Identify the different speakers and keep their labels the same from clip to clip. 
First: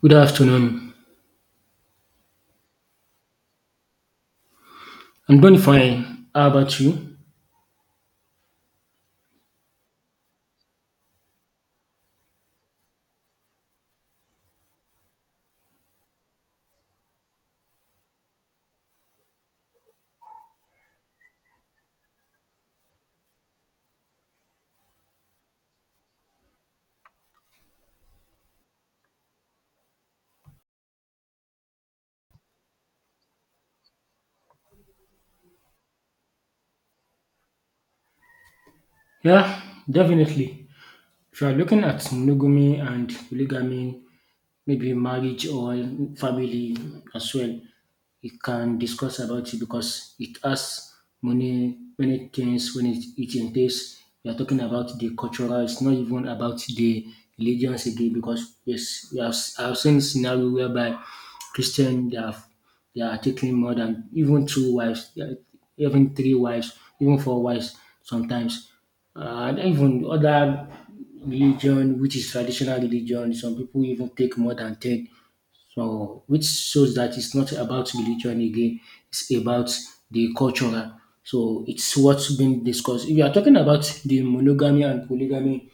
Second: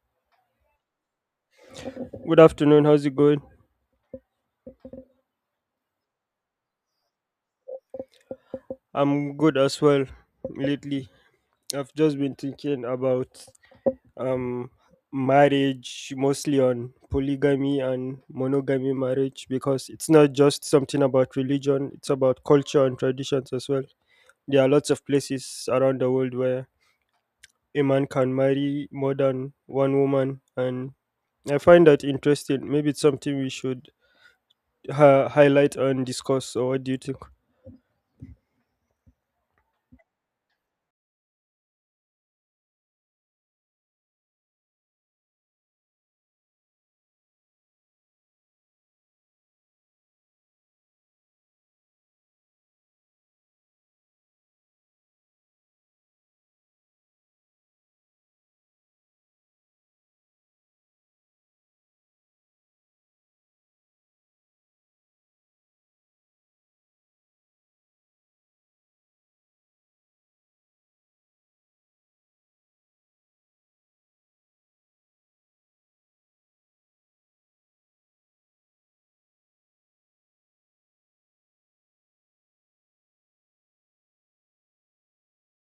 Speaker 1: Good afternoon.
Speaker 2: Good afternoon. How's it going?
Speaker 1: I'm doing fine. How about you?
Speaker 2: I'm good as well. Lately, I've just been thinking about um marriage, mostly on polygamy and monogamy marriage, because it's not just something about religion, it's about culture and traditions as well. There are lots of places around the world where a man can marry more than one woman, and I find that interesting. Maybe it's something we should highlight and discuss. Or what do you think?
Speaker 1: Yeah, definitely. If you are looking at monogamy and polygamy, maybe marriage or family as well, you can discuss about it because it has many things when it entails. We are talking about the cultural, it's not even about the religions again because yes, we have, I've seen scenario whereby Christian they have they are taking more than even two wives, yeah, even three wives, even four wives sometimes. Uh, and even other religion, which is traditional religion. Some people even take more than 10. So, which shows that it's not about religion again, it's about the cultural. So, it's what's been discussed. If you are talking about the monogamy and polygamy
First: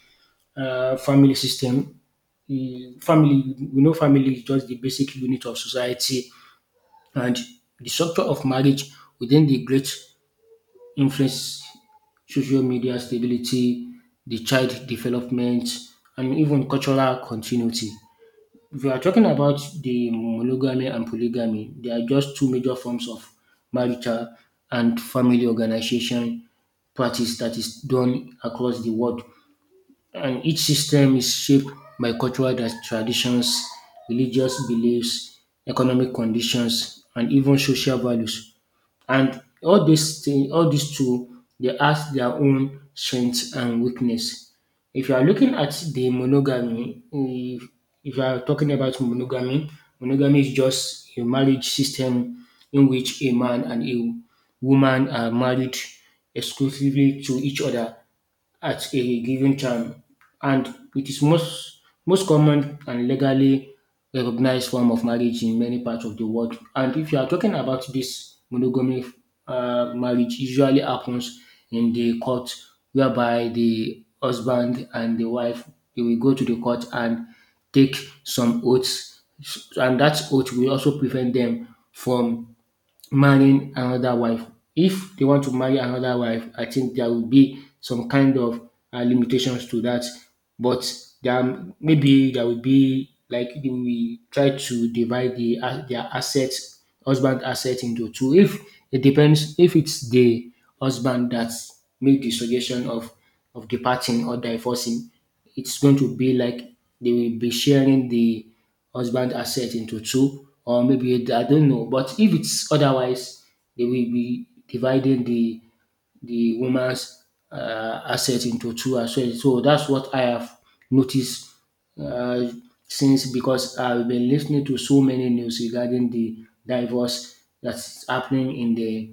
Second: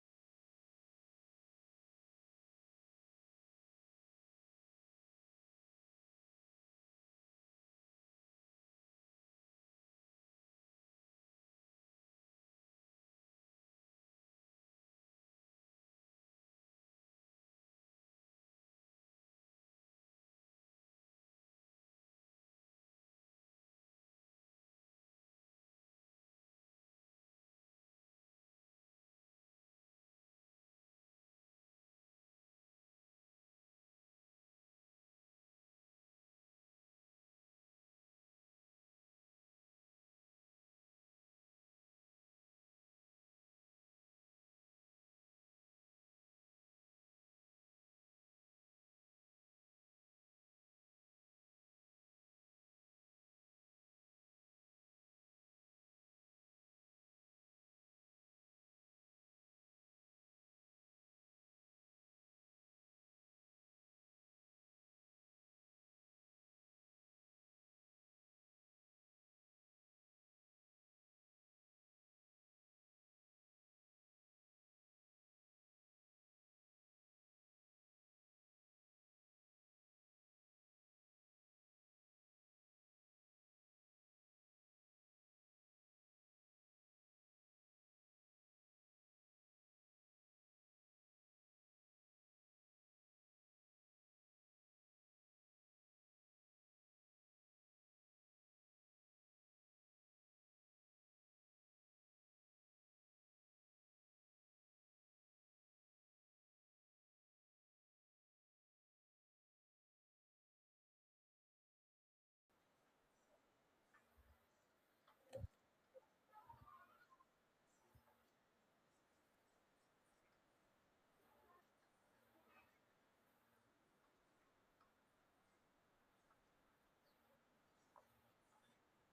Speaker 1: family system, the family, we know family is just the basic unit of society, and the structure of marriage within the great influence social media stability, the child development, and even cultural continuity. If you are talking about the monogamy and polygamy, they are just two major forms of marital and family organization practice that is done across the world, and each system is shaped by cultural traditions, religious beliefs, economic conditions, and even social values. And all these thing, all these two, they have their own strengths and weakness. If you are looking at the monogamy, if you are talking about monogamy, monogamy is just a marriage system in which a man and a woman are married exclusively to each other at a given time, and it is most common and legally recognized form of marriage in many parts of the world. And if you are talking about this monogamy marriage, usually happens in the court, whereby the husband and the wife they will go to the court and take some oaths, and that oath will also prevent them from marrying another wife. If they want to marry another wife, I think there will be some kind of limitations to that. But there maybe there will be like they will try to divide the their assets, husband asset into two. If it depends, if it's the husband that make the suggestion of departing or divorcing, it's going to be like they will be sharing the husband asset into two or maybe I don't know. But if it's otherwise, they will be dividing the woman's asset into two as well. So that's what I have noticed uh, since because I've been listening to so many news regarding the divorce that's happening in the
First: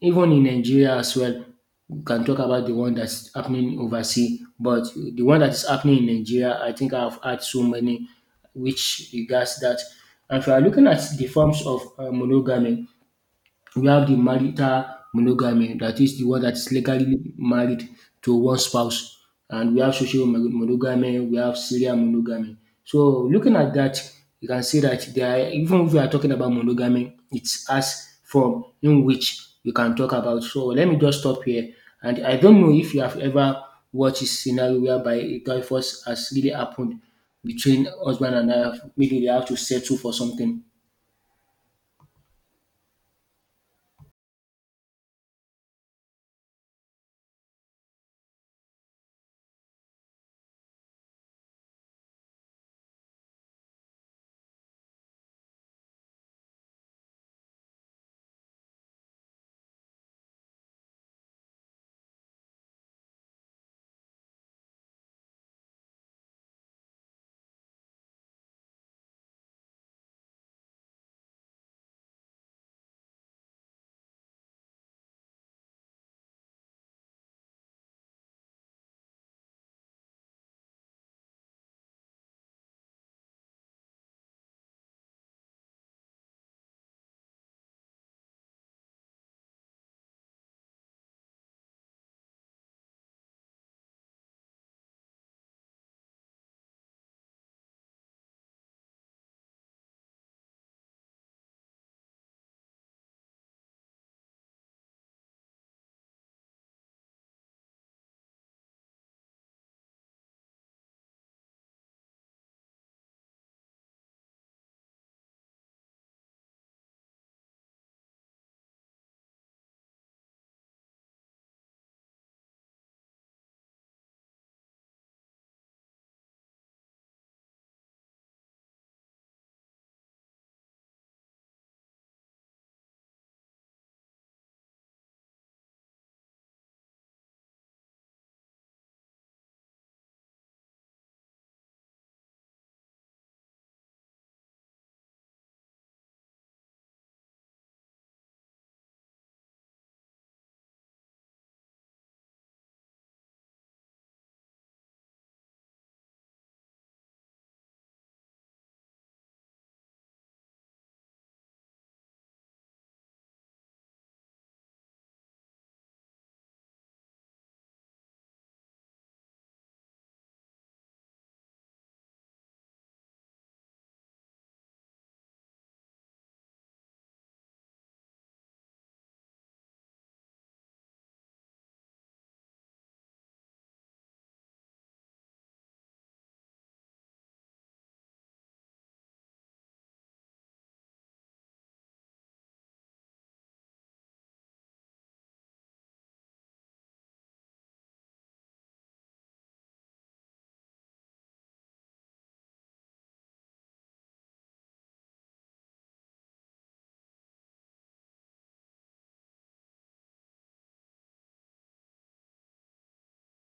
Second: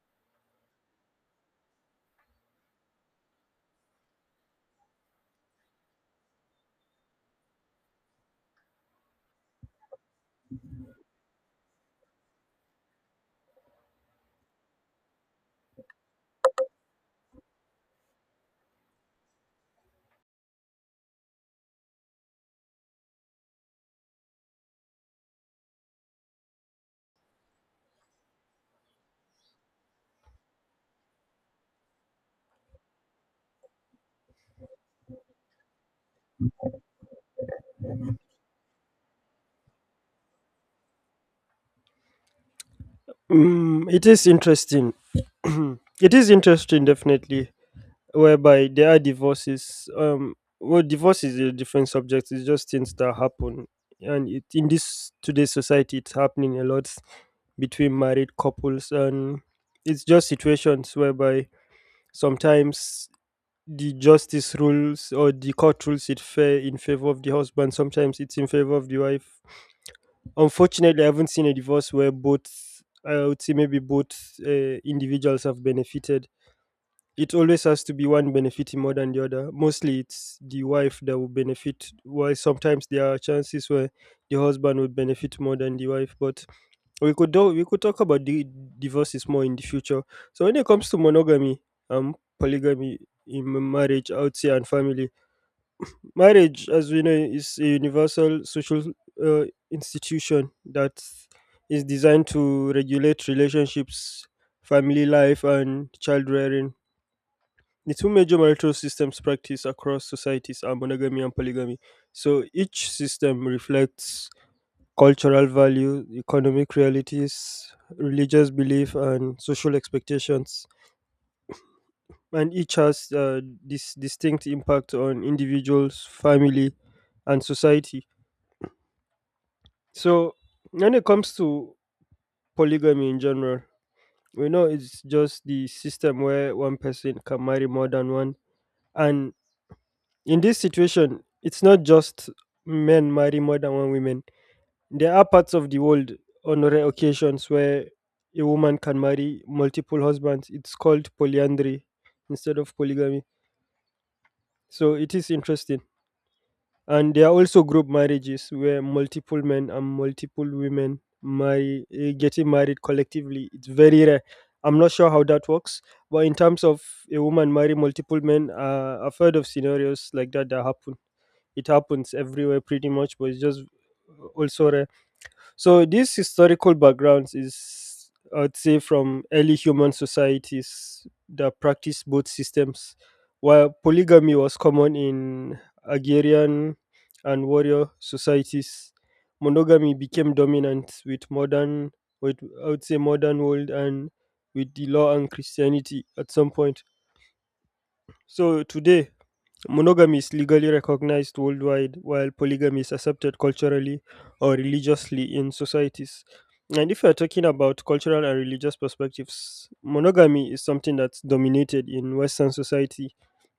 Speaker 1: even in Nigeria as well, we can talk about the one that's happening overseas, but the one that is happening in Nigeria, I think I've had so many which regards that. And if you are looking at the forms of monogamy, we have the marital monogamy, that is the one that is legally married to one spouse. And we have social monogamy, we have serial monogamy. So looking at that, you can see that there are, even if we are talking about monogamy, it has form in which we can talk about. So let me just stop here. And I don't know if you have ever watched a scenario whereby a divorce has really happened between husband and wife. Maybe they have to settle for something.
Speaker 2: Mm, it is interesting. It is interesting definitely, whereby there are divorces. Well, divorce is a different subject, it's just things that happen, and it, in this today's society it's happening a lot between married couples, and it's just situations whereby sometimes the justice rules or the court rules it fair in favor of the husband, sometimes it's in favor of the wife. Unfortunately, I haven't seen a divorce where both, I would say maybe both, individuals have benefited. It always has to be one benefiting more than the other. Mostly it's the wife that will benefit, while sometimes there are chances where the husband would benefit more than the wife. But we could talk about the divorces more in the future. So when it comes to monogamy, polygamy in marriage, outside and family, marriage, as we know, is a universal social uh, institution that is designed to regulate relationships, family life, and child rearing. The two major marital systems practiced across societies are monogamy and polygamy. So each system reflects cultural value, economic realities, religious belief, and social expectations. And each has this distinct impact on individuals, family, and society. So when it comes to polygamy in general, we know it's just the system where one person can marry more than one. And in this situation, it's not just men marry more than one woman. There are parts of the world, on rare occasions, where a woman can marry multiple husbands. It's called polyandry instead of polygamy. So it is interesting. And there are also group marriages where multiple men and multiple women marry, getting married collectively. It's very rare. I'm not sure how that works, but in terms of a woman marry multiple men, I've heard of scenarios like that that happen. It happens everywhere pretty much, but it's just also rare. So this historical backgrounds is, I'd say, from early human societies that practiced both systems. While polygamy was common in agrarian and warrior societies, monogamy became dominant with modern, with I would say modern world, and with the law and Christianity at some point. So today monogamy is legally recognized worldwide, while polygamy is accepted culturally or religiously in societies. And if you're talking about cultural and religious perspectives, monogamy is something that's dominated in Western society,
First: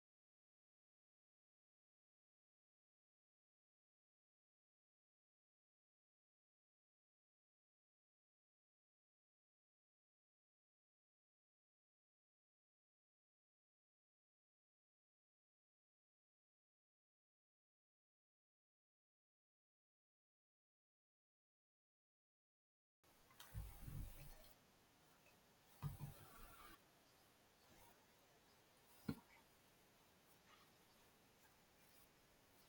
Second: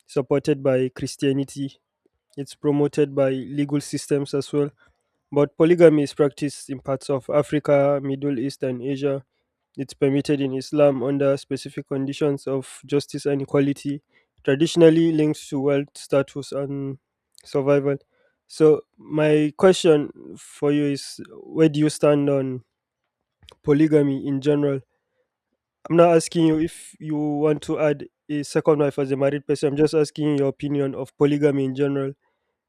Speaker 2: supported by Christianity. It's promoted by legal systems as well. But polygamy is practiced in parts of Africa, Middle East, and Asia. It's permitted in Islam under specific conditions of justice and equality, traditionally linked to wealth, status, and survival. So my question for you is, where do you stand on polygamy in general? I'm not asking you if you want to add a second wife as a married person, I'm just asking your opinion of polygamy in general,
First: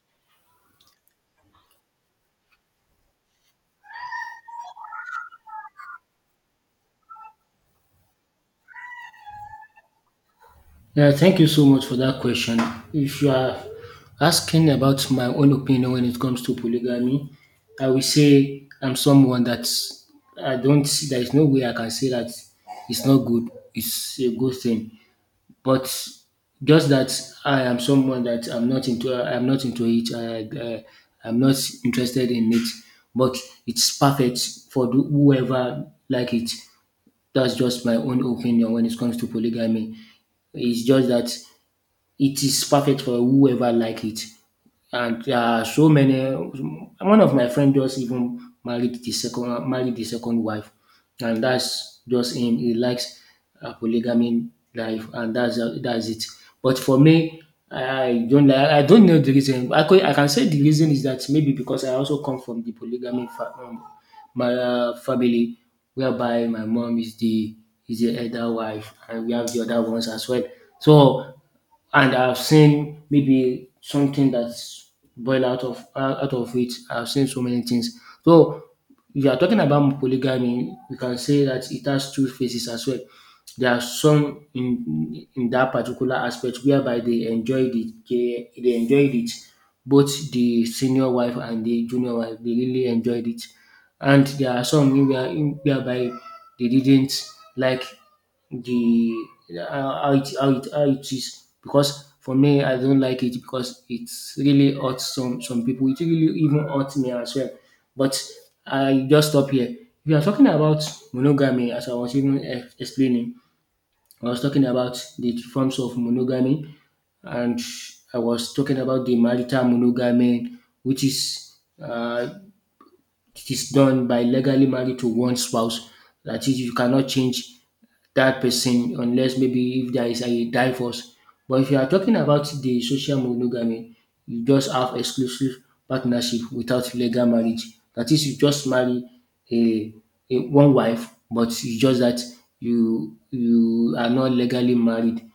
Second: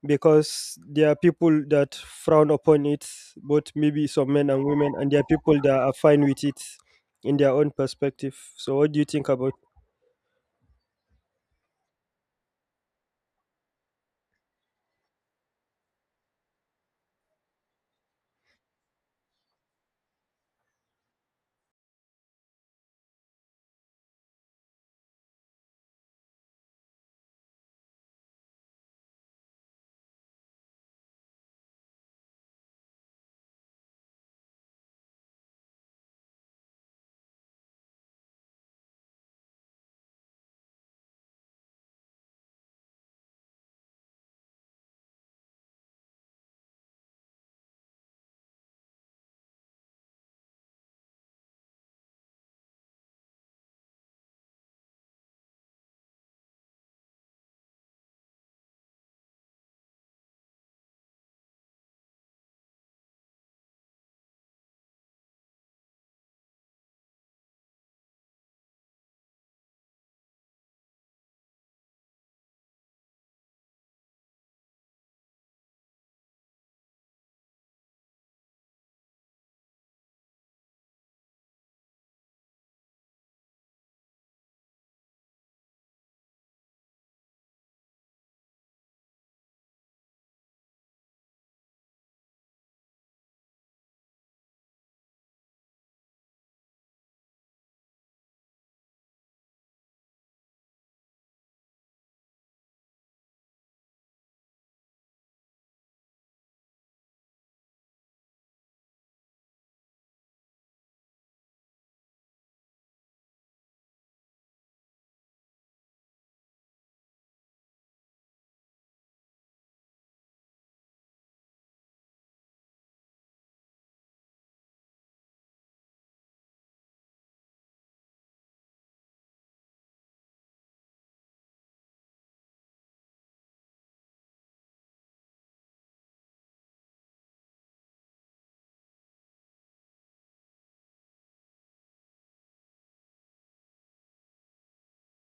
Speaker 2: because there are people that frown upon it, both maybe some men and women, and there are people that are fine with it in their own perspective. So what do you think about
Speaker 1: Yeah, thank you so much for that question. If you are asking about my own opinion when it comes to polygamy, I will say I'm someone that I don't see, there is no way I can say that it's not good, it's a good thing. But just that I am someone that I'm not into it, I'm not interested in it, but it's perfect for the- whoever like it. That's just my own opinion when it comes to polygamy. It's just that it is perfect for whoever like it. And there are so many. One of my friend just even married the second wife, and that's just him. He likes a polygamy life, and that's it. But for me, I don't like. I don't know the reason. I can say the reason is that maybe because I also come from the polygamy my family, whereby my mom is the elder wife, and we have the other ones as well. So and I've seen maybe something that's boiled out of it. I've seen so many things. So if you are talking about polygamy, you can say that it has two faces as well. There are some in that particular aspect whereby they enjoyed it, they enjoyed it, both the senior wife and the junior wife, they really enjoyed it. And there are some in whereby they didn't like the how it is because for me I don't like it because it's really hurt some people. It really even hurt me as well. But I just stop here. We are talking about monogamy as I was even explaining. I was talking about the forms of monogamy, and I was talking about the marital monogamy which is uh, it is done by legally married to one spouse. That is you cannot change that person unless maybe if there is a divorce. But if you are talking about the social monogamy, you just have exclusive partnership without legal marriage. That is, you just marry a, a one wife, but it's just that you are not legally married.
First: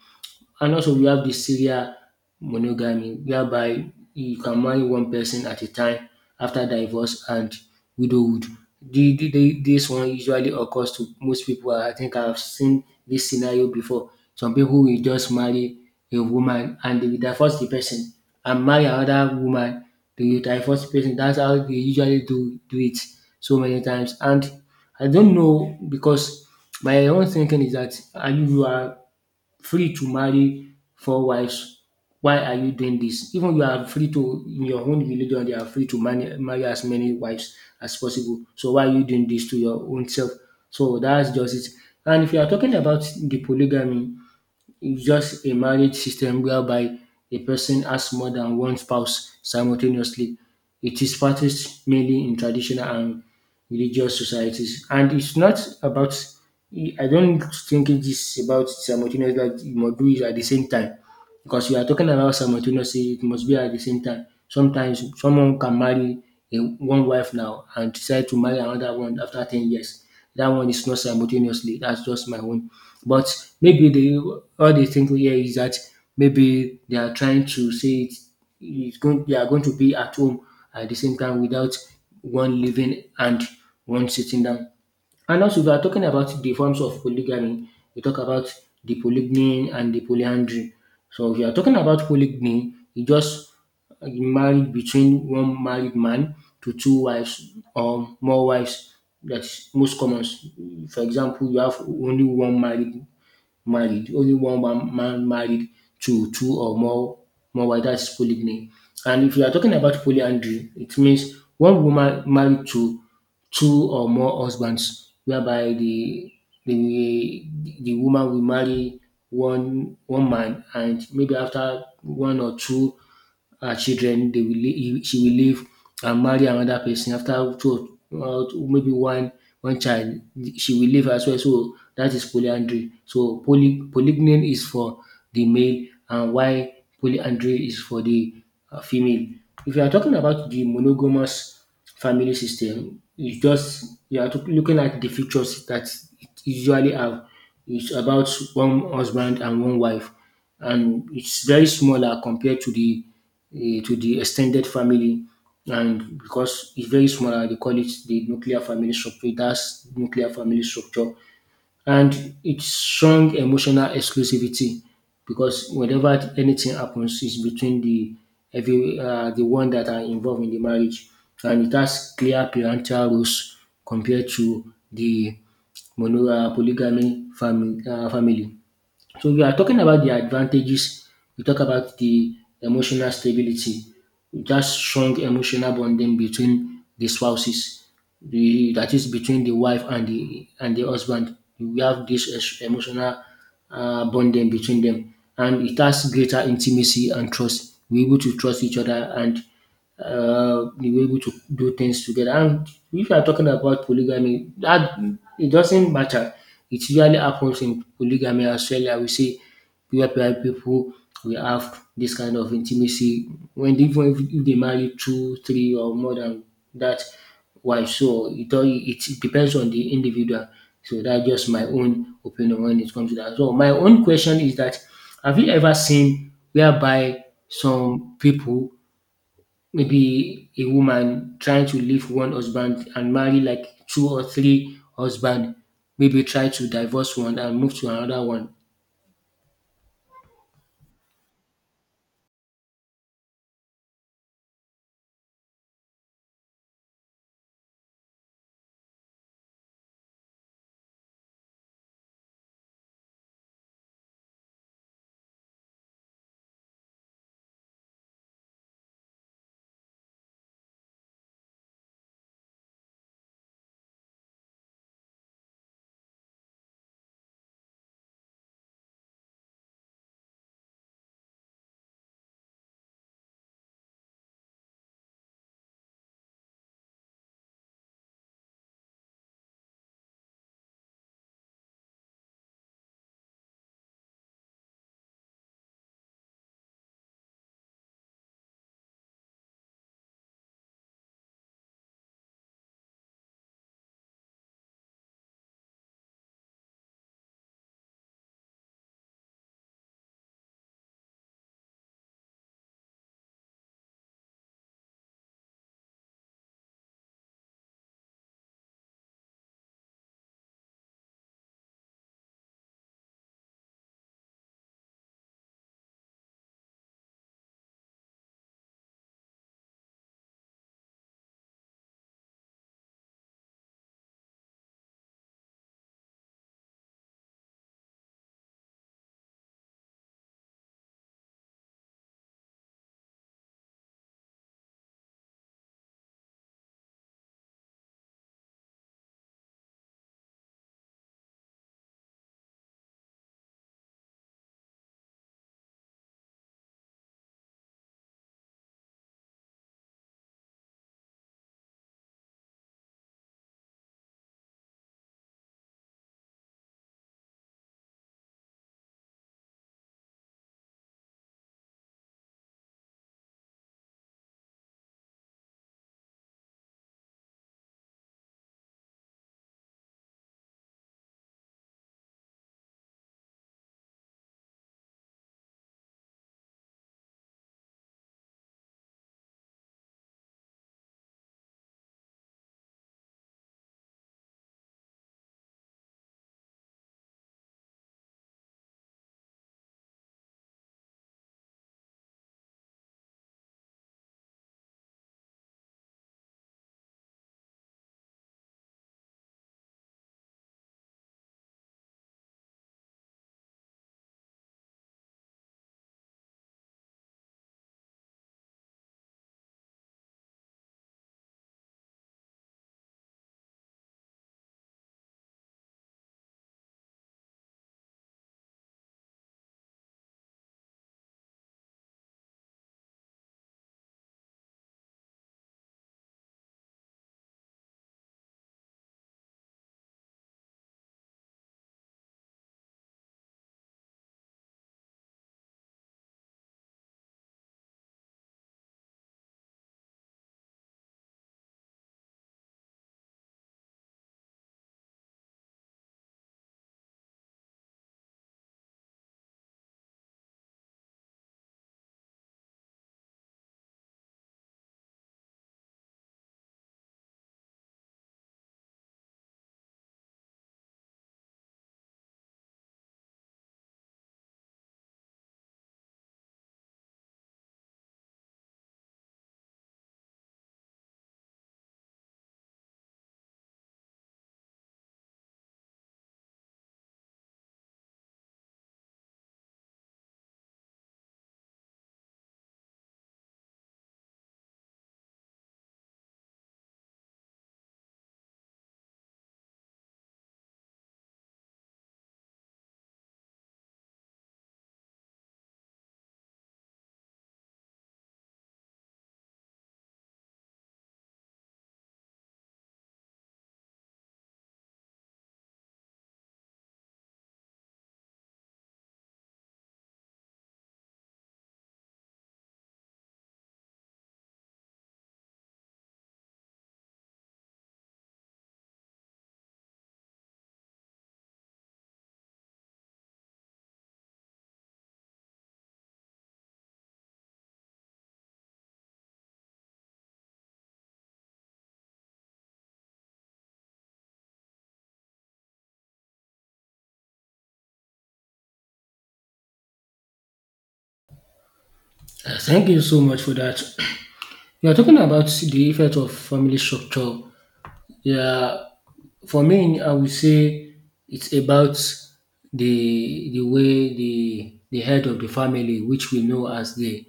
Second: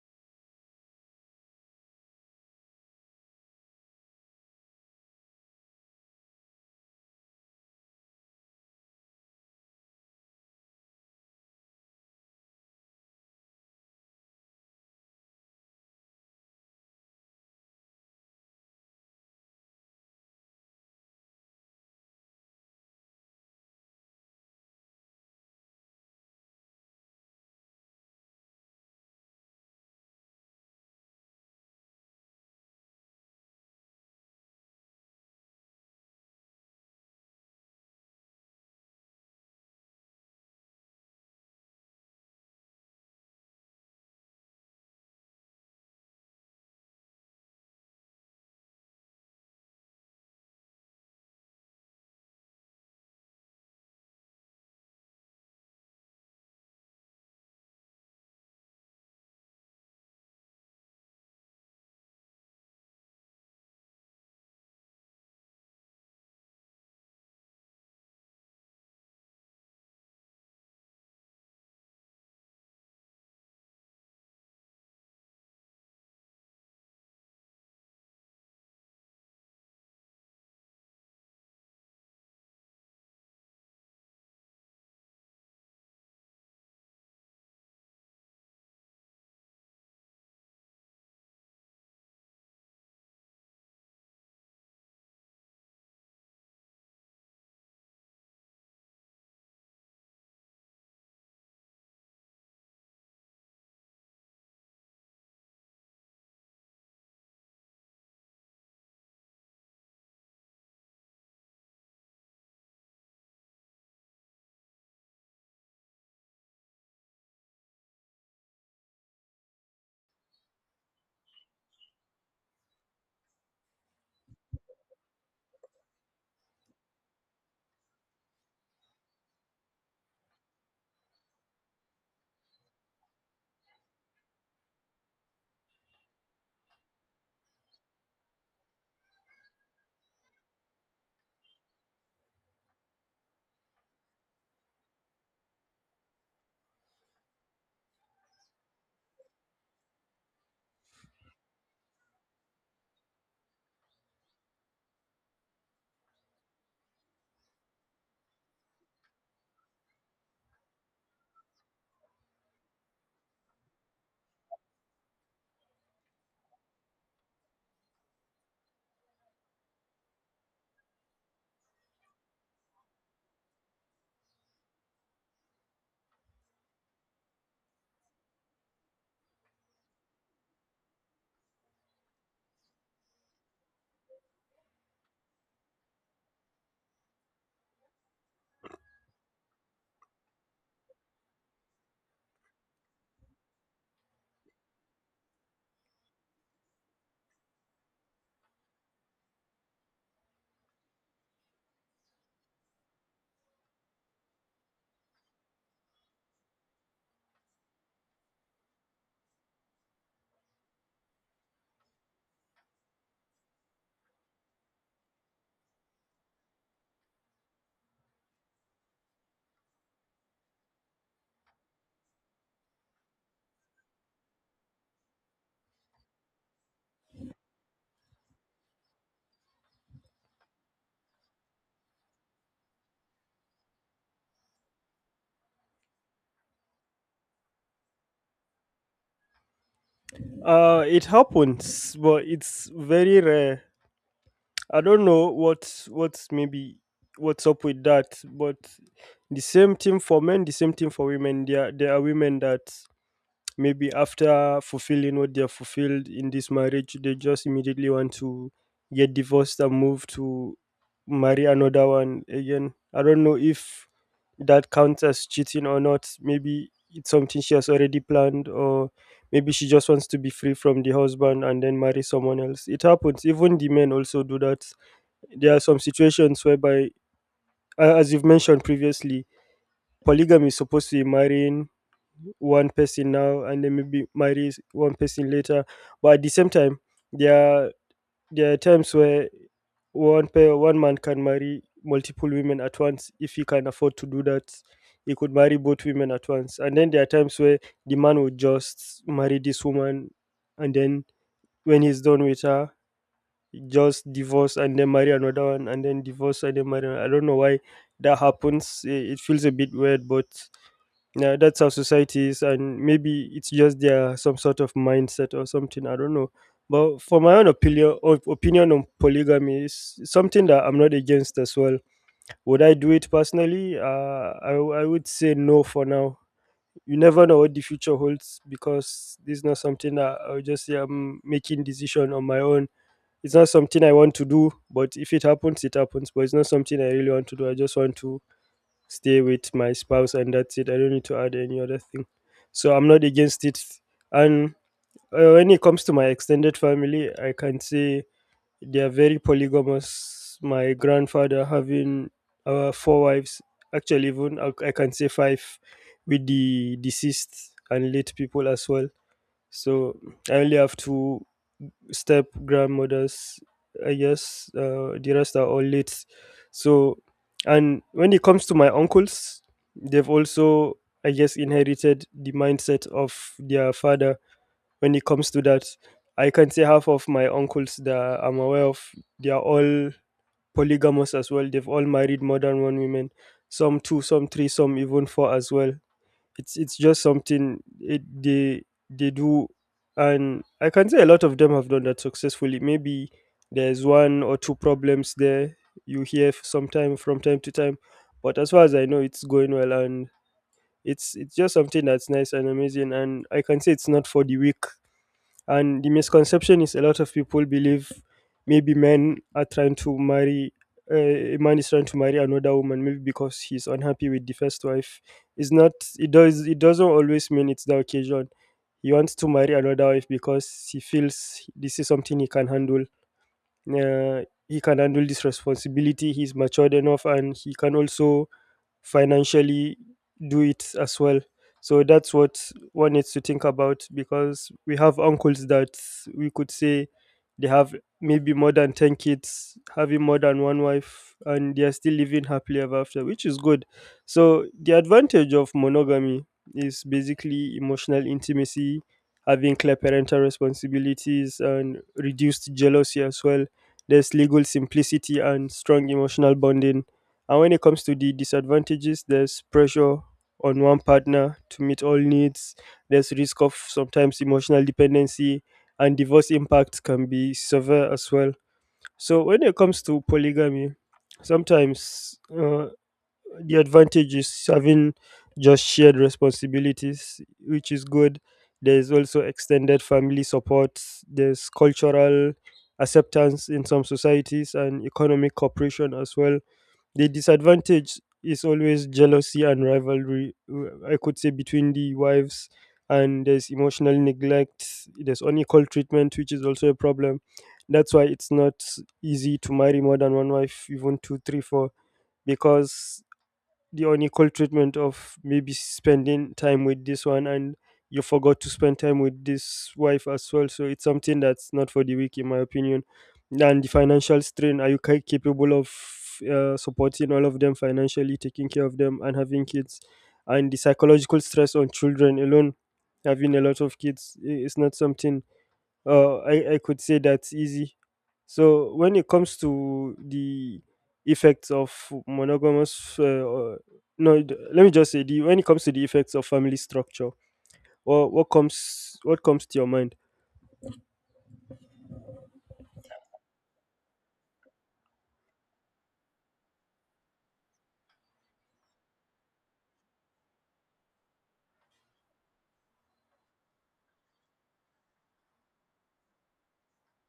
Speaker 1: And also we have the serial monogamy whereby you can marry one person at a time after divorce and widowhood. This one usually occurs to most people. I think I've seen this scenario before. Some people will just marry a woman and they will divorce the person and marry another woman. They will divorce the person. That's how they usually do it so many times. And I don't know because my own thinking is that are free to marry four wives. Why are you doing this? Even you are free to, in your own religion, they are free to marry as many wives as possible. So why are you doing this to your own self? So that's just it. And if you are talking about the polygamy, it's just a marriage system whereby a person has more than one spouse simultaneously. It is practiced mainly in traditional and religious societies. And it's not about, I don't think it is about simultaneous that you must do it at the same time. Because we are talking about simultaneously, it must be at the same time. Sometimes someone can marry one wife now and decide to marry another one after 10 years. That one is not simultaneously. That's just my own, but maybe they all they think here is that maybe they are trying to say it is going they are going to be at home at the same time without one living and one sitting down. And also we are talking about the forms of polygamy. We talk about the polygyny and the polyandry. So if you are talking about polygyny, you just married between one married man to two wives or more wives. That's most common. For example, you have only one married married. Only one man married to two or more wives. That's polygyny. And if you are talking about polyandry, it means one woman married to two or more husbands, whereby the the woman will marry one man, and maybe after one or two her children, she will leave and marry another person after two, maybe one child, she will leave as well. So that is polyandry. So polygyny is for the male, and why polyandry is for the female. If you are talking about the monogamous family system, it's just you are looking at the features that it usually have. It's about one husband and one wife, and it's very smaller compared to the to the extended family. And because it's very small, and they call it the nuclear family structure. It has nuclear family structure, and it's strong emotional exclusivity because whenever anything happens, it's between the every the one that are involved in the marriage, and it has clear parental rules compared to the mono polygamy family. So we are talking about the advantages. We talk about the emotional stability, that strong emotional bonding between the spouses, the, that is between the wife and the husband. We have this emotional bonding between them, and it has greater intimacy and trust. We're able to trust each other, and they were able to do things together. And if you are talking about polygamy, that it doesn't matter. It usually happens in polygamy as well. I will say where people will have this kind of intimacy when they, even if they marry two, three, or more than that wife. So it all it it depends on the individual. So that's just my own opinion when it comes to that. So my own question is that, have you ever seen whereby some people maybe a woman trying to leave one husband and marry like two or three husband, maybe try to divorce one and move to another one.
Speaker 2: it? It happens, but it's very rare. I don't know what's maybe what's up with that, but the same thing for men, the same thing for women. There are women that maybe, after fulfilling what they have fulfilled in this marriage, they just immediately want to get divorced and move to marry another one again. I don't know if that counts as cheating or not. Maybe it's something she has already planned, or maybe she just wants to be free from the husband and then marry someone else. It happens. Even the men also do that. There are some situations whereby, as you've mentioned previously, polygamy is supposed to be marrying one person now and then maybe marry one person later, but at the same time, there are there are times where one man can marry multiple women at once. If he can afford to do that, he could marry both women at once. And then there are times where the man would just marry this woman, and then when he's done with her, just divorce and then marry another one, and then divorce and then marry another. I don't know why that happens. Eh, it feels a bit weird, but yeah, that's how society is, and maybe it's just their some sort of mindset or something. I don't know. But for my own opinion, opinion on polygamy is something that I'm not against as well. Would I do it personally? I would say no for now. You never know what the future holds, because this is not something that I'll just say I'm making decision on my own. It's not something I want to do, but if it happens, it happens. But it's not something I really want to do. I just want to stay with my spouse and that's it. I don't need to add any other thing. So I'm not against it. And when it comes to my extended family, I can say they are very polygamous, my grandfather having four wives. Actually, even I can say five, with the deceased and late people as well. So I only have two step grandmothers, I guess. The rest are all late. So, and when it comes to my uncles, they've also, I guess, inherited the mindset of their father when it comes to that. I can say half of my uncles that I'm aware of, they are all polygamous as well. They've all married more than one woman, some two, some three, some even four as well. It's just something, they do. And I can say a lot of them have done that successfully. Maybe there's one or two problems there, you hear sometime from time to time, but as far as I know, it's going well. And it's just something that's nice and amazing, and I can say it's not for the weak. And the misconception is, a lot of people believe maybe men are trying to marry uh, a man is trying to marry another woman maybe because he's unhappy with the first wife. It's not it does, it doesn't always mean it's the occasion. He wants to marry another wife because he feels this is something he can handle. Uh, he can handle this responsibility. He's matured enough and he can also financially do it as well. So that's what one needs to think about, because we have uncles that, we could say, they have maybe more than 10 kids, having more than one wife, and they are still living happily ever after, which is good. So the advantage of monogamy is basically emotional intimacy, having clear parental responsibilities, and reduced jealousy as well. There's legal simplicity and strong emotional bonding. And when it comes to the disadvantages, there's pressure on one partner to meet all needs, there's risk of sometimes emotional dependency, and divorce impact can be severe as well. So when it comes to polygamy, sometimes, the advantage is having just shared responsibilities, which is good. There's also extended family support, there's cultural acceptance in some societies, and economic cooperation as well. The disadvantage is always jealousy and rivalry, I could say, between the wives, and there's emotional neglect, there's unequal treatment, which is also a problem. That's why it's not easy to marry more than one wife, even two, three, four, because the unequal treatment of maybe spending time with this one and you forgot to spend time with this wife as well. So it's something that's not for the weak, in my opinion. And the financial strain, are you capable of supporting all of them financially, taking care of them, and having kids? And the psychological stress on children alone, having a lot of kids, it's not something, I could say that's easy. So when it comes to the effects of monogamous, no, d- let me just say, the when it comes to the effects of family structure, or what comes to your mind?
Speaker 1: Thank you so much for that. You are talking about the effect of family structure. Yeah, for me, I would say it's about the way the head of the family, which we know as the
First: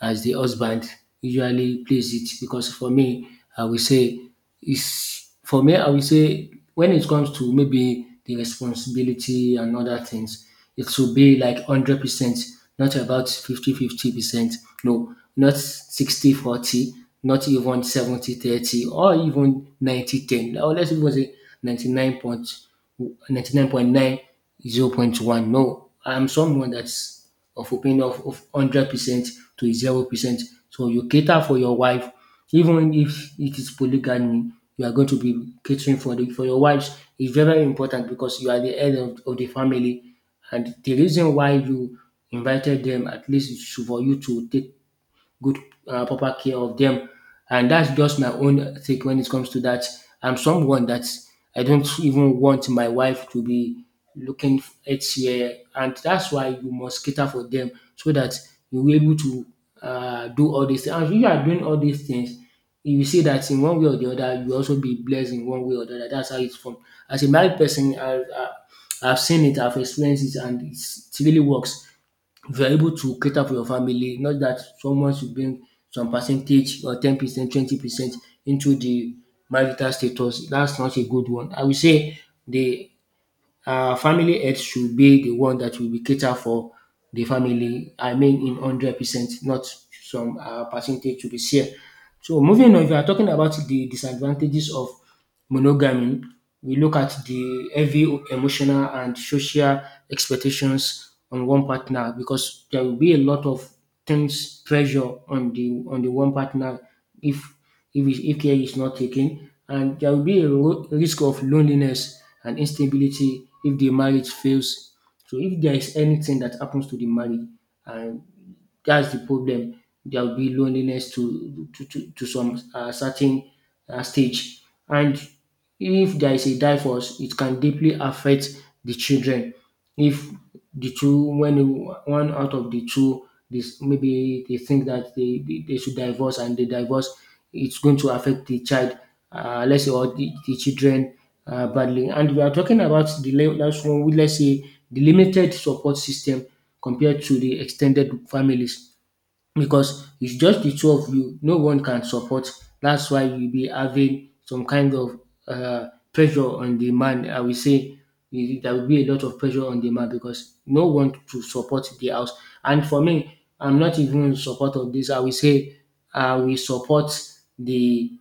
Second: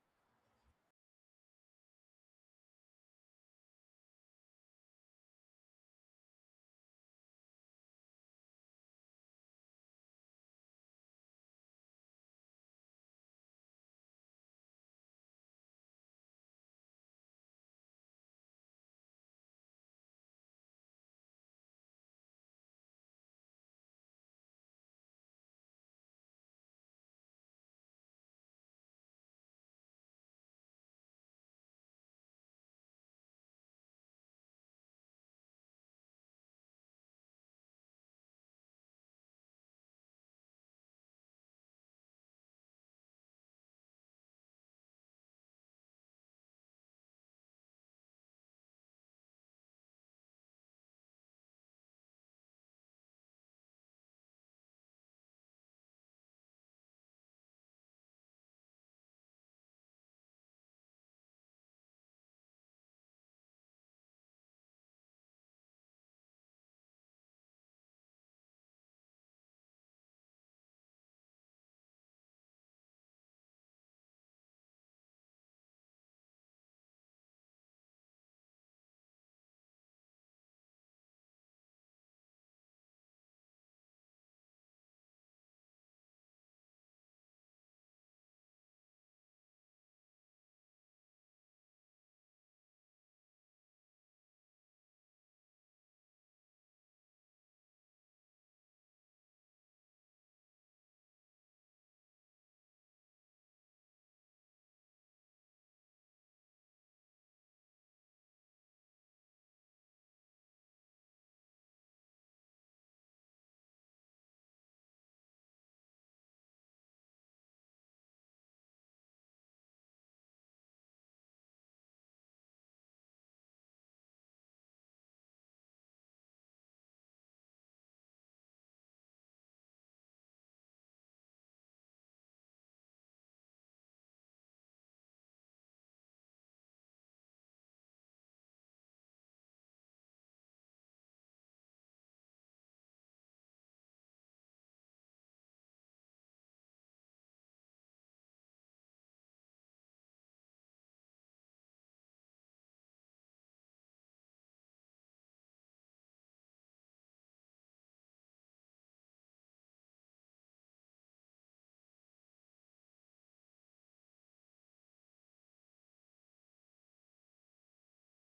Speaker 1: as the husband, usually plays it. Because for me, I would say when it comes to maybe the responsibility and other things, it should be like 100%, not about 50/50%. No, not 60/40, not even 70/30, or even 90/10. 10, or let's even say 99.5. 99.9, 0.1. No, I'm someone that's of opinion of 100% to 0%. So you cater for your wife, even if it is polygamy, you are going to be catering for your wives. It's very, very important because you are the head of the family. And the reason why you invited them, at least is for you to take good proper care of them. And that's just my own take when it comes to that. I'm someone that I don't even want my wife to be looking each year, and that's why you must cater for them so that you'll be able to do all these things. And if you are doing all these things, you see that in one way or the other, you also be blessed in one way or the other. That's how it's from. As a married person, I've seen it, I've experienced it, and it really works. If you are able to cater for your family, not that someone should bring some percentage or 10%, 20% into the marital status. That's not a good one. I will say the family health should be the one that will be cater for the family. I mean, in 100%, not some percentage to be shared. So moving on, if you are talking about the disadvantages of monogamy, we look at the heavy emotional and social expectations on one partner, because there will be a lot of things pressure on the one partner if care is not taken, and there will be a risk of loneliness and instability if the marriage fails. So if there is anything that happens to the marriage, and that's the problem, there will be loneliness to some certain stage, and if there is a divorce, it can deeply affect the children. If the two, when one out of the two, this maybe they think that they should divorce and they divorce, it's going to affect the child, let's say, or the children badly. And we are talking about the last one, let's say, the limited support system compared to the extended families, because it's just the two of you. No one can support. That's why you be having some kind of uh, pressure on the man. I will say there will be a lot of pressure on the man, because no one to support the house. And for me, I'm not even in support of this. I will say I will support the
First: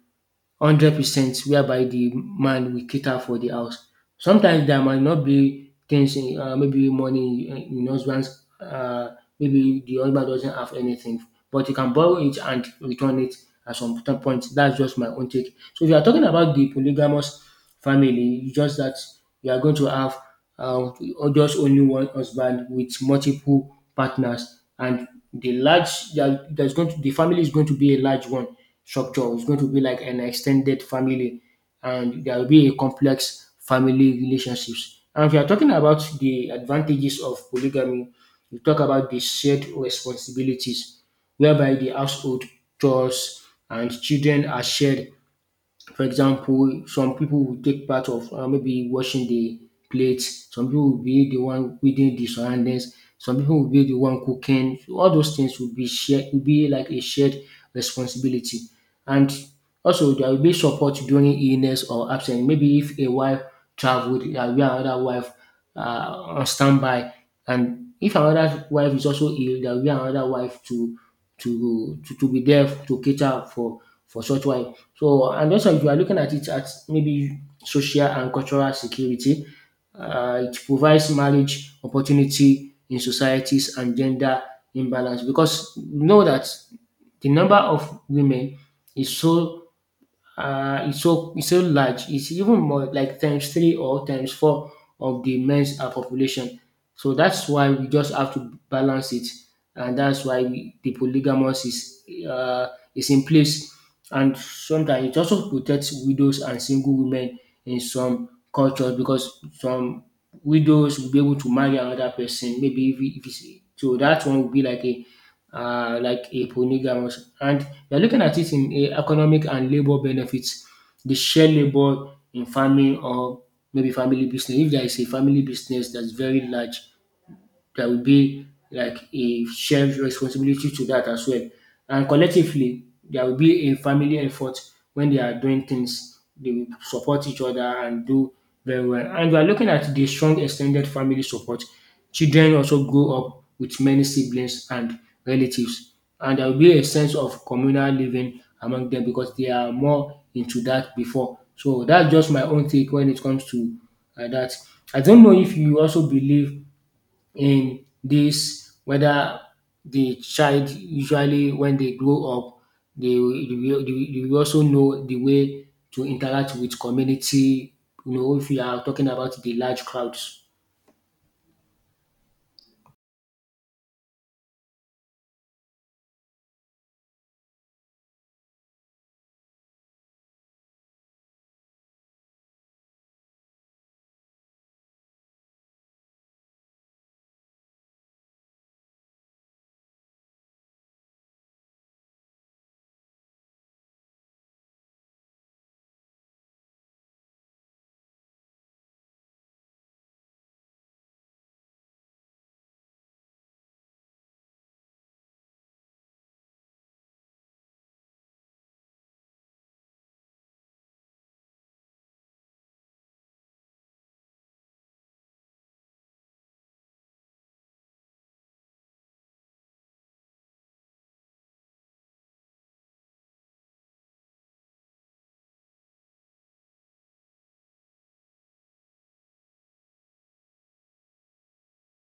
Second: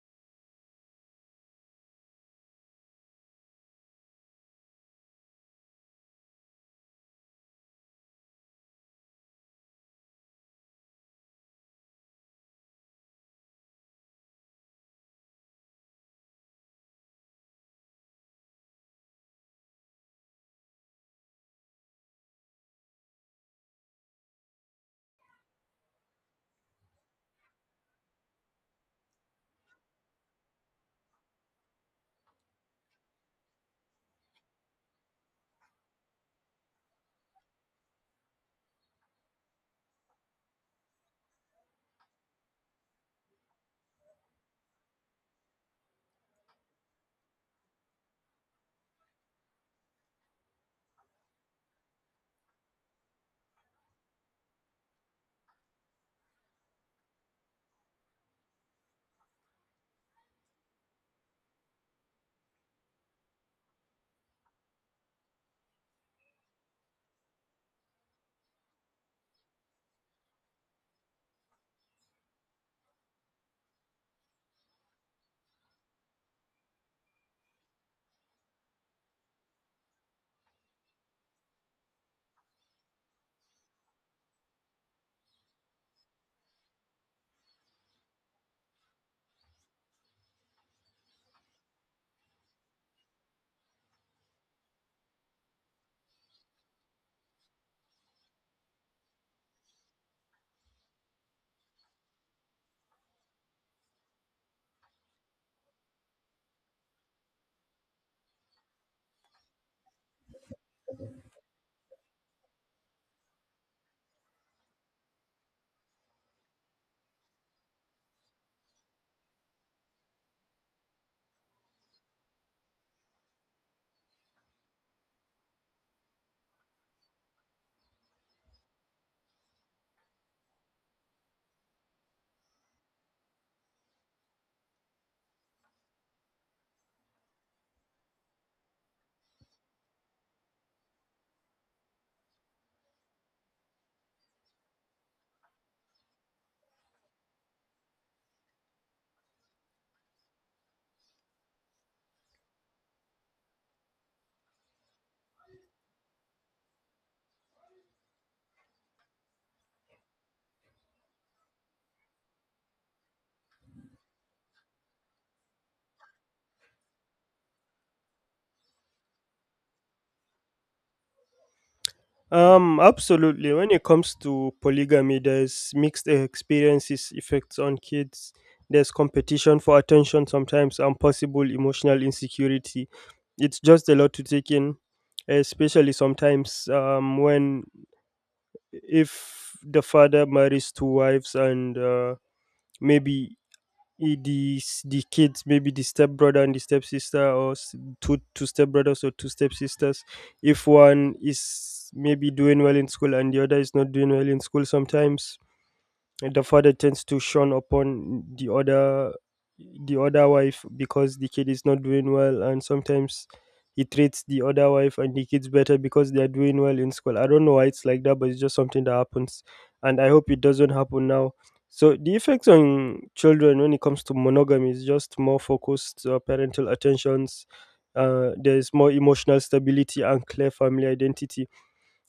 Speaker 1: 100% whereby the man will cater for the house. Sometimes there might not be things in maybe money in husband's, maybe the husband doesn't have anything, but you can borrow it and return it at some point. That's just my own take. So if you are talking about the polygamous family, it's just that you are going to have uh just only one husband with multiple partners, and the large there- there's going to the family is going to be a large one structure. It's going to be like an extended family, and there will be a complex family relationships. And if you are talking about the advantages of polygamy, you talk about the shared responsibilities, whereby the household chores and children are shared. For example, some people will take part of maybe washing the plates. Some people will be the one reading the surroundings. Some people will be the one cooking. So all those things will be shared. Will be like a shared responsibility, and also there will be support during illness or absence. Maybe if a wife traveled, there will be another wife uh, on standby, and if another wife is also ill, there will be another wife to be there to cater for such wife. So, and also if you are looking at it at maybe social and cultural security, it provides marriage opportunity in societies and gender imbalance, because we know that the number of women is so it's so large. It's even more like times three or times four of the men's population. So that's why we just have to balance it, and that's why we, the polygamous is in place. And sometimes it also protects widows and single women in some cultures, because some widows will be able to marry another person. Maybe if, it- if it's, so that one will be like a polygamous, and you're looking at it in a economic and labor benefits, the shared labor in farming or maybe family business. If there is a family business that's very large, there will be like a shared responsibility to that as well. And collectively, there will be a family effort when they are doing things. They will support each other and do very well. And we are looking at the strong extended family support. Children also grow up with many siblings and relatives. And there will be a sense of communal living among them because they are more into that before. So that's just my own take when it comes to that. I don't know if you also believe in this whether the child usually when they grow up, they will also know the way to interact with community, you know, if you are talking about the large crowds.
Speaker 2: Absolutely. When it comes to polygamy, there's mixed experiences effects on kids. There's competition for attention sometimes, and possible emotional insecurity. It's just a lot to take in, especially sometimes when if the father marries two wives and maybe the kids, maybe the stepbrother and the stepsister, or two stepbrothers or two stepsisters. If one is maybe doing well in school and the other is not doing well in school sometimes, and the father tends to shun upon the other wife because the kid is not doing well, and sometimes he treats the other wife and the kids better because they are doing well in school. I don't know why it's like that, but it's just something that happens, and I hope it doesn't happen now. So the effects on children when it comes to monogamy is just more focused parental attentions. There's more emotional stability and clear family identity.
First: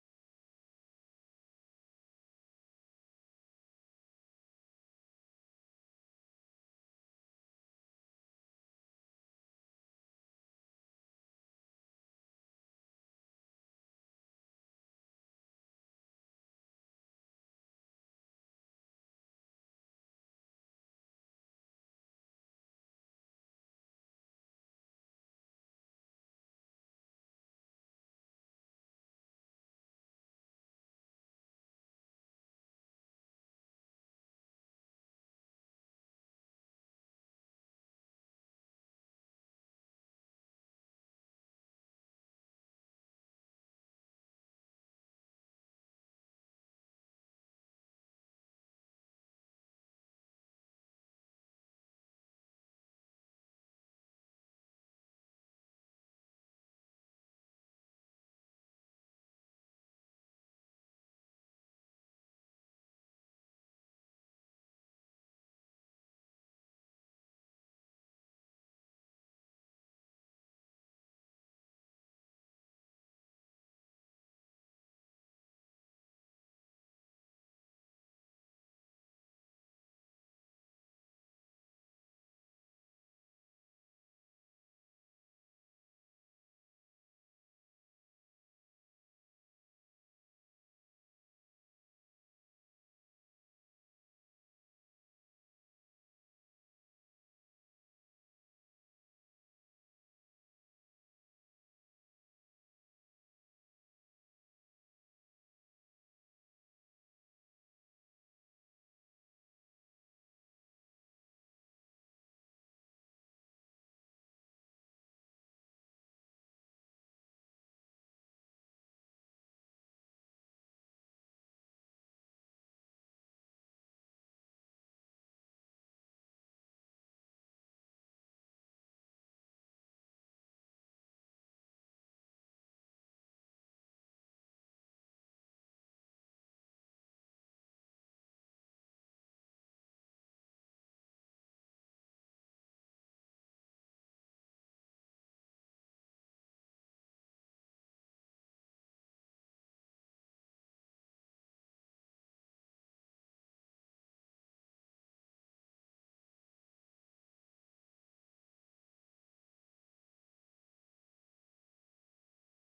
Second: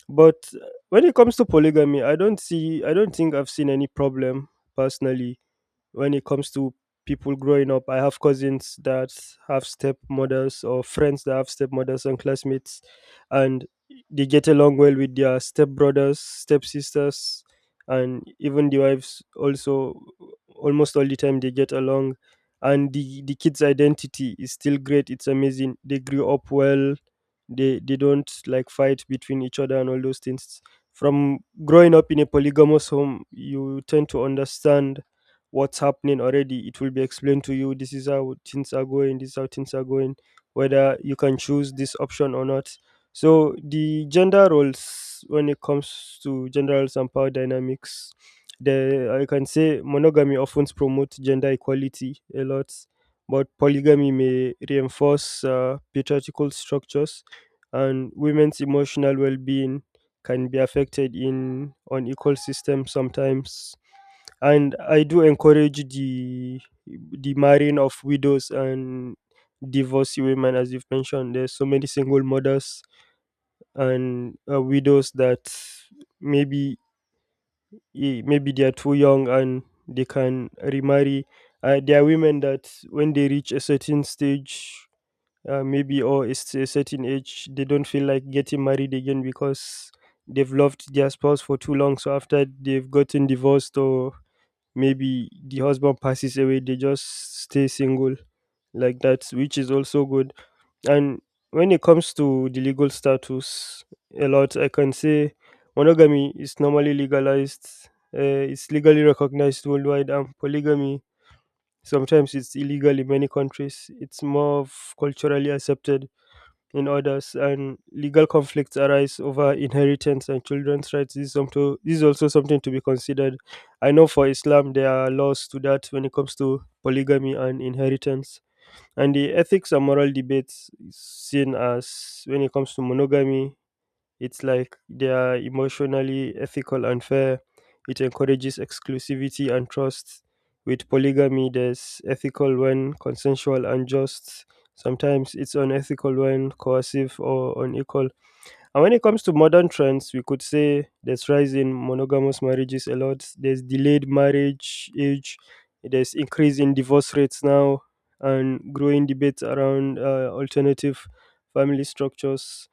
Speaker 2: But when it comes to polygamy, I don't think I've seen any problem personally when it comes to people growing up. I have cousins that have stepmothers, or friends that have stepmothers and classmates, and they get along well with their stepbrothers, stepsisters, and even the wives also. Almost all the time they get along, and the kids identity is still great. It's amazing, they grew up well. They don't like fight between each other and all those things. From growing up in a polygamous home, you tend to understand what's happening already. It will be explained to you, this is how things are going, this is how things are going, whether you can choose this option or not. So the gender roles, when it comes to gender roles and power dynamics, the I can say monogamy often promotes gender equality a lot, but polygamy may reinforce patriarchal structures, and women's emotional well-being can be affected in unequal systems sometimes. And I do encourage the marrying of widows and divorcee women, as you've mentioned. There's so many single mothers and widows that maybe, maybe they are too young and they can remarry. There are women that when they reach a certain stage, maybe, or it's a certain age, they don't feel like getting married again because they've loved their spouse for too long. So after they've gotten divorced, or maybe the husband passes away, they just stay single like that, which is also good. And when it comes to the legal status, a lot, I can say monogamy is normally legalized, uh, it's legally recognized worldwide. And polygamy, sometimes it's illegal in many countries, it's more of culturally accepted in others, and legal conflicts arise over inheritance and children's rights. This is, this is also something to be considered. I know for Islam, there are laws to that when it comes to polygamy and inheritance. And the ethics and moral debates is seen as, when it comes to monogamy, it's like they are emotionally ethical and fair. It encourages exclusivity and trust. With polygamy, there's ethical when consensual and just. Sometimes it's unethical when coercive or unequal. And when it comes to modern trends, we could say there's rise in monogamous marriages a lot. There's delayed marriage age. There's increase in divorce rates now, and growing debates around alternative family structures.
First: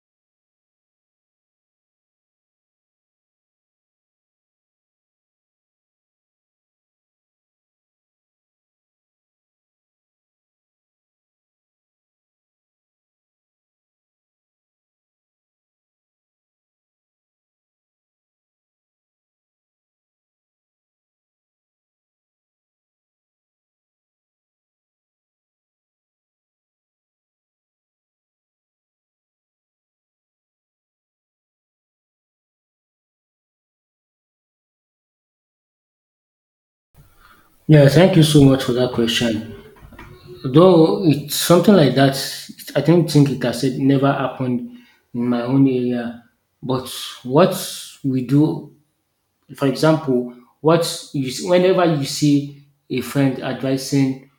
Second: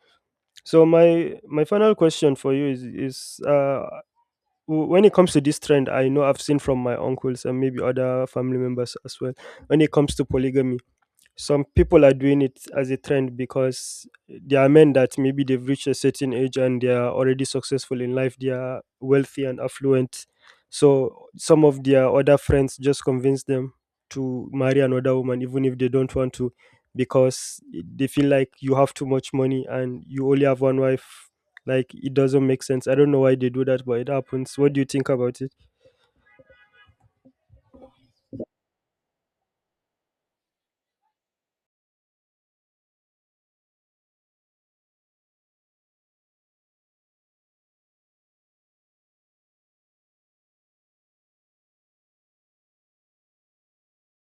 Speaker 2: So my final question for you is uh, when it comes to this trend, I know I've seen from my uncles and maybe other family members as well. When it comes to polygamy, some people are doing it as a trend because there are men that maybe they've reached a certain age and they are already successful in life, they are wealthy and affluent, so some of their other friends just convince them to marry another woman even if they don't want to, because they feel like you have too much money and you only have one wife. Like, it doesn't make sense, I don't know why they do that, but it happens. What do you think about it?
Speaker 1: Yeah, thank you so much for that question. Though it's something like that, I don't think it has said never happened in my own area. But what we do, for example, whenever you see a friend advising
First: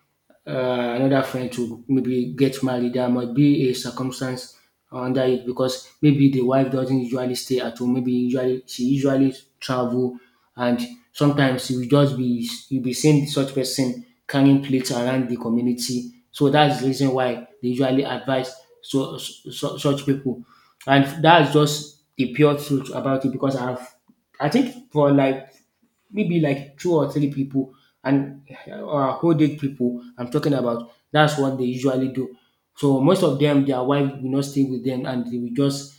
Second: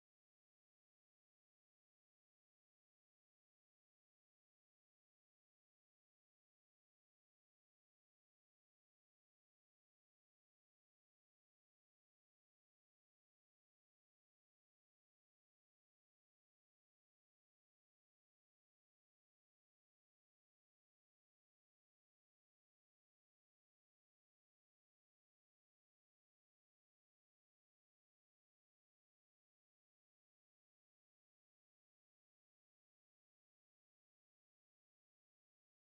Speaker 1: another friend to maybe get married. There might be a circumstance under it because maybe the wife doesn't usually stay at home. Maybe usually she usually travel, and sometimes you be seeing such person carrying plates around the community. So that's the reason why they usually advise so such people, and that's just the pure truth about it because I think for like maybe like two or three people, and or a whole age people I'm talking about. That's what they usually do. So most of them, their wife will not stay with them, and they will just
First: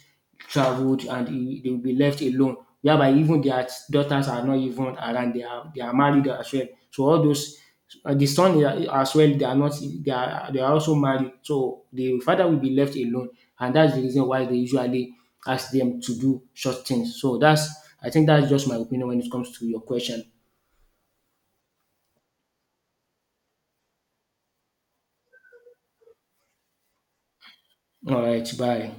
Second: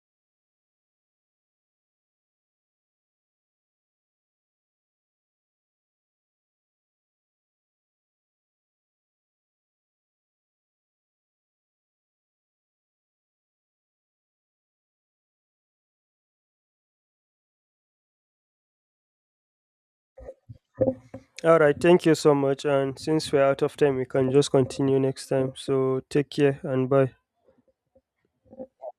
Speaker 1: traveled and they will be left alone. Whereby even their daughters are not even around. They are married as well. So all those the son, as well, they are not, they are also married. So the father will be left alone, and that's the reason why they usually ask them to do such things. So that's I think that's just my opinion when it comes to your question.
Speaker 2: All right, thank you so much. And since we're out of time, we can just continue next time. So take care and bye.
Speaker 1: All right, bye.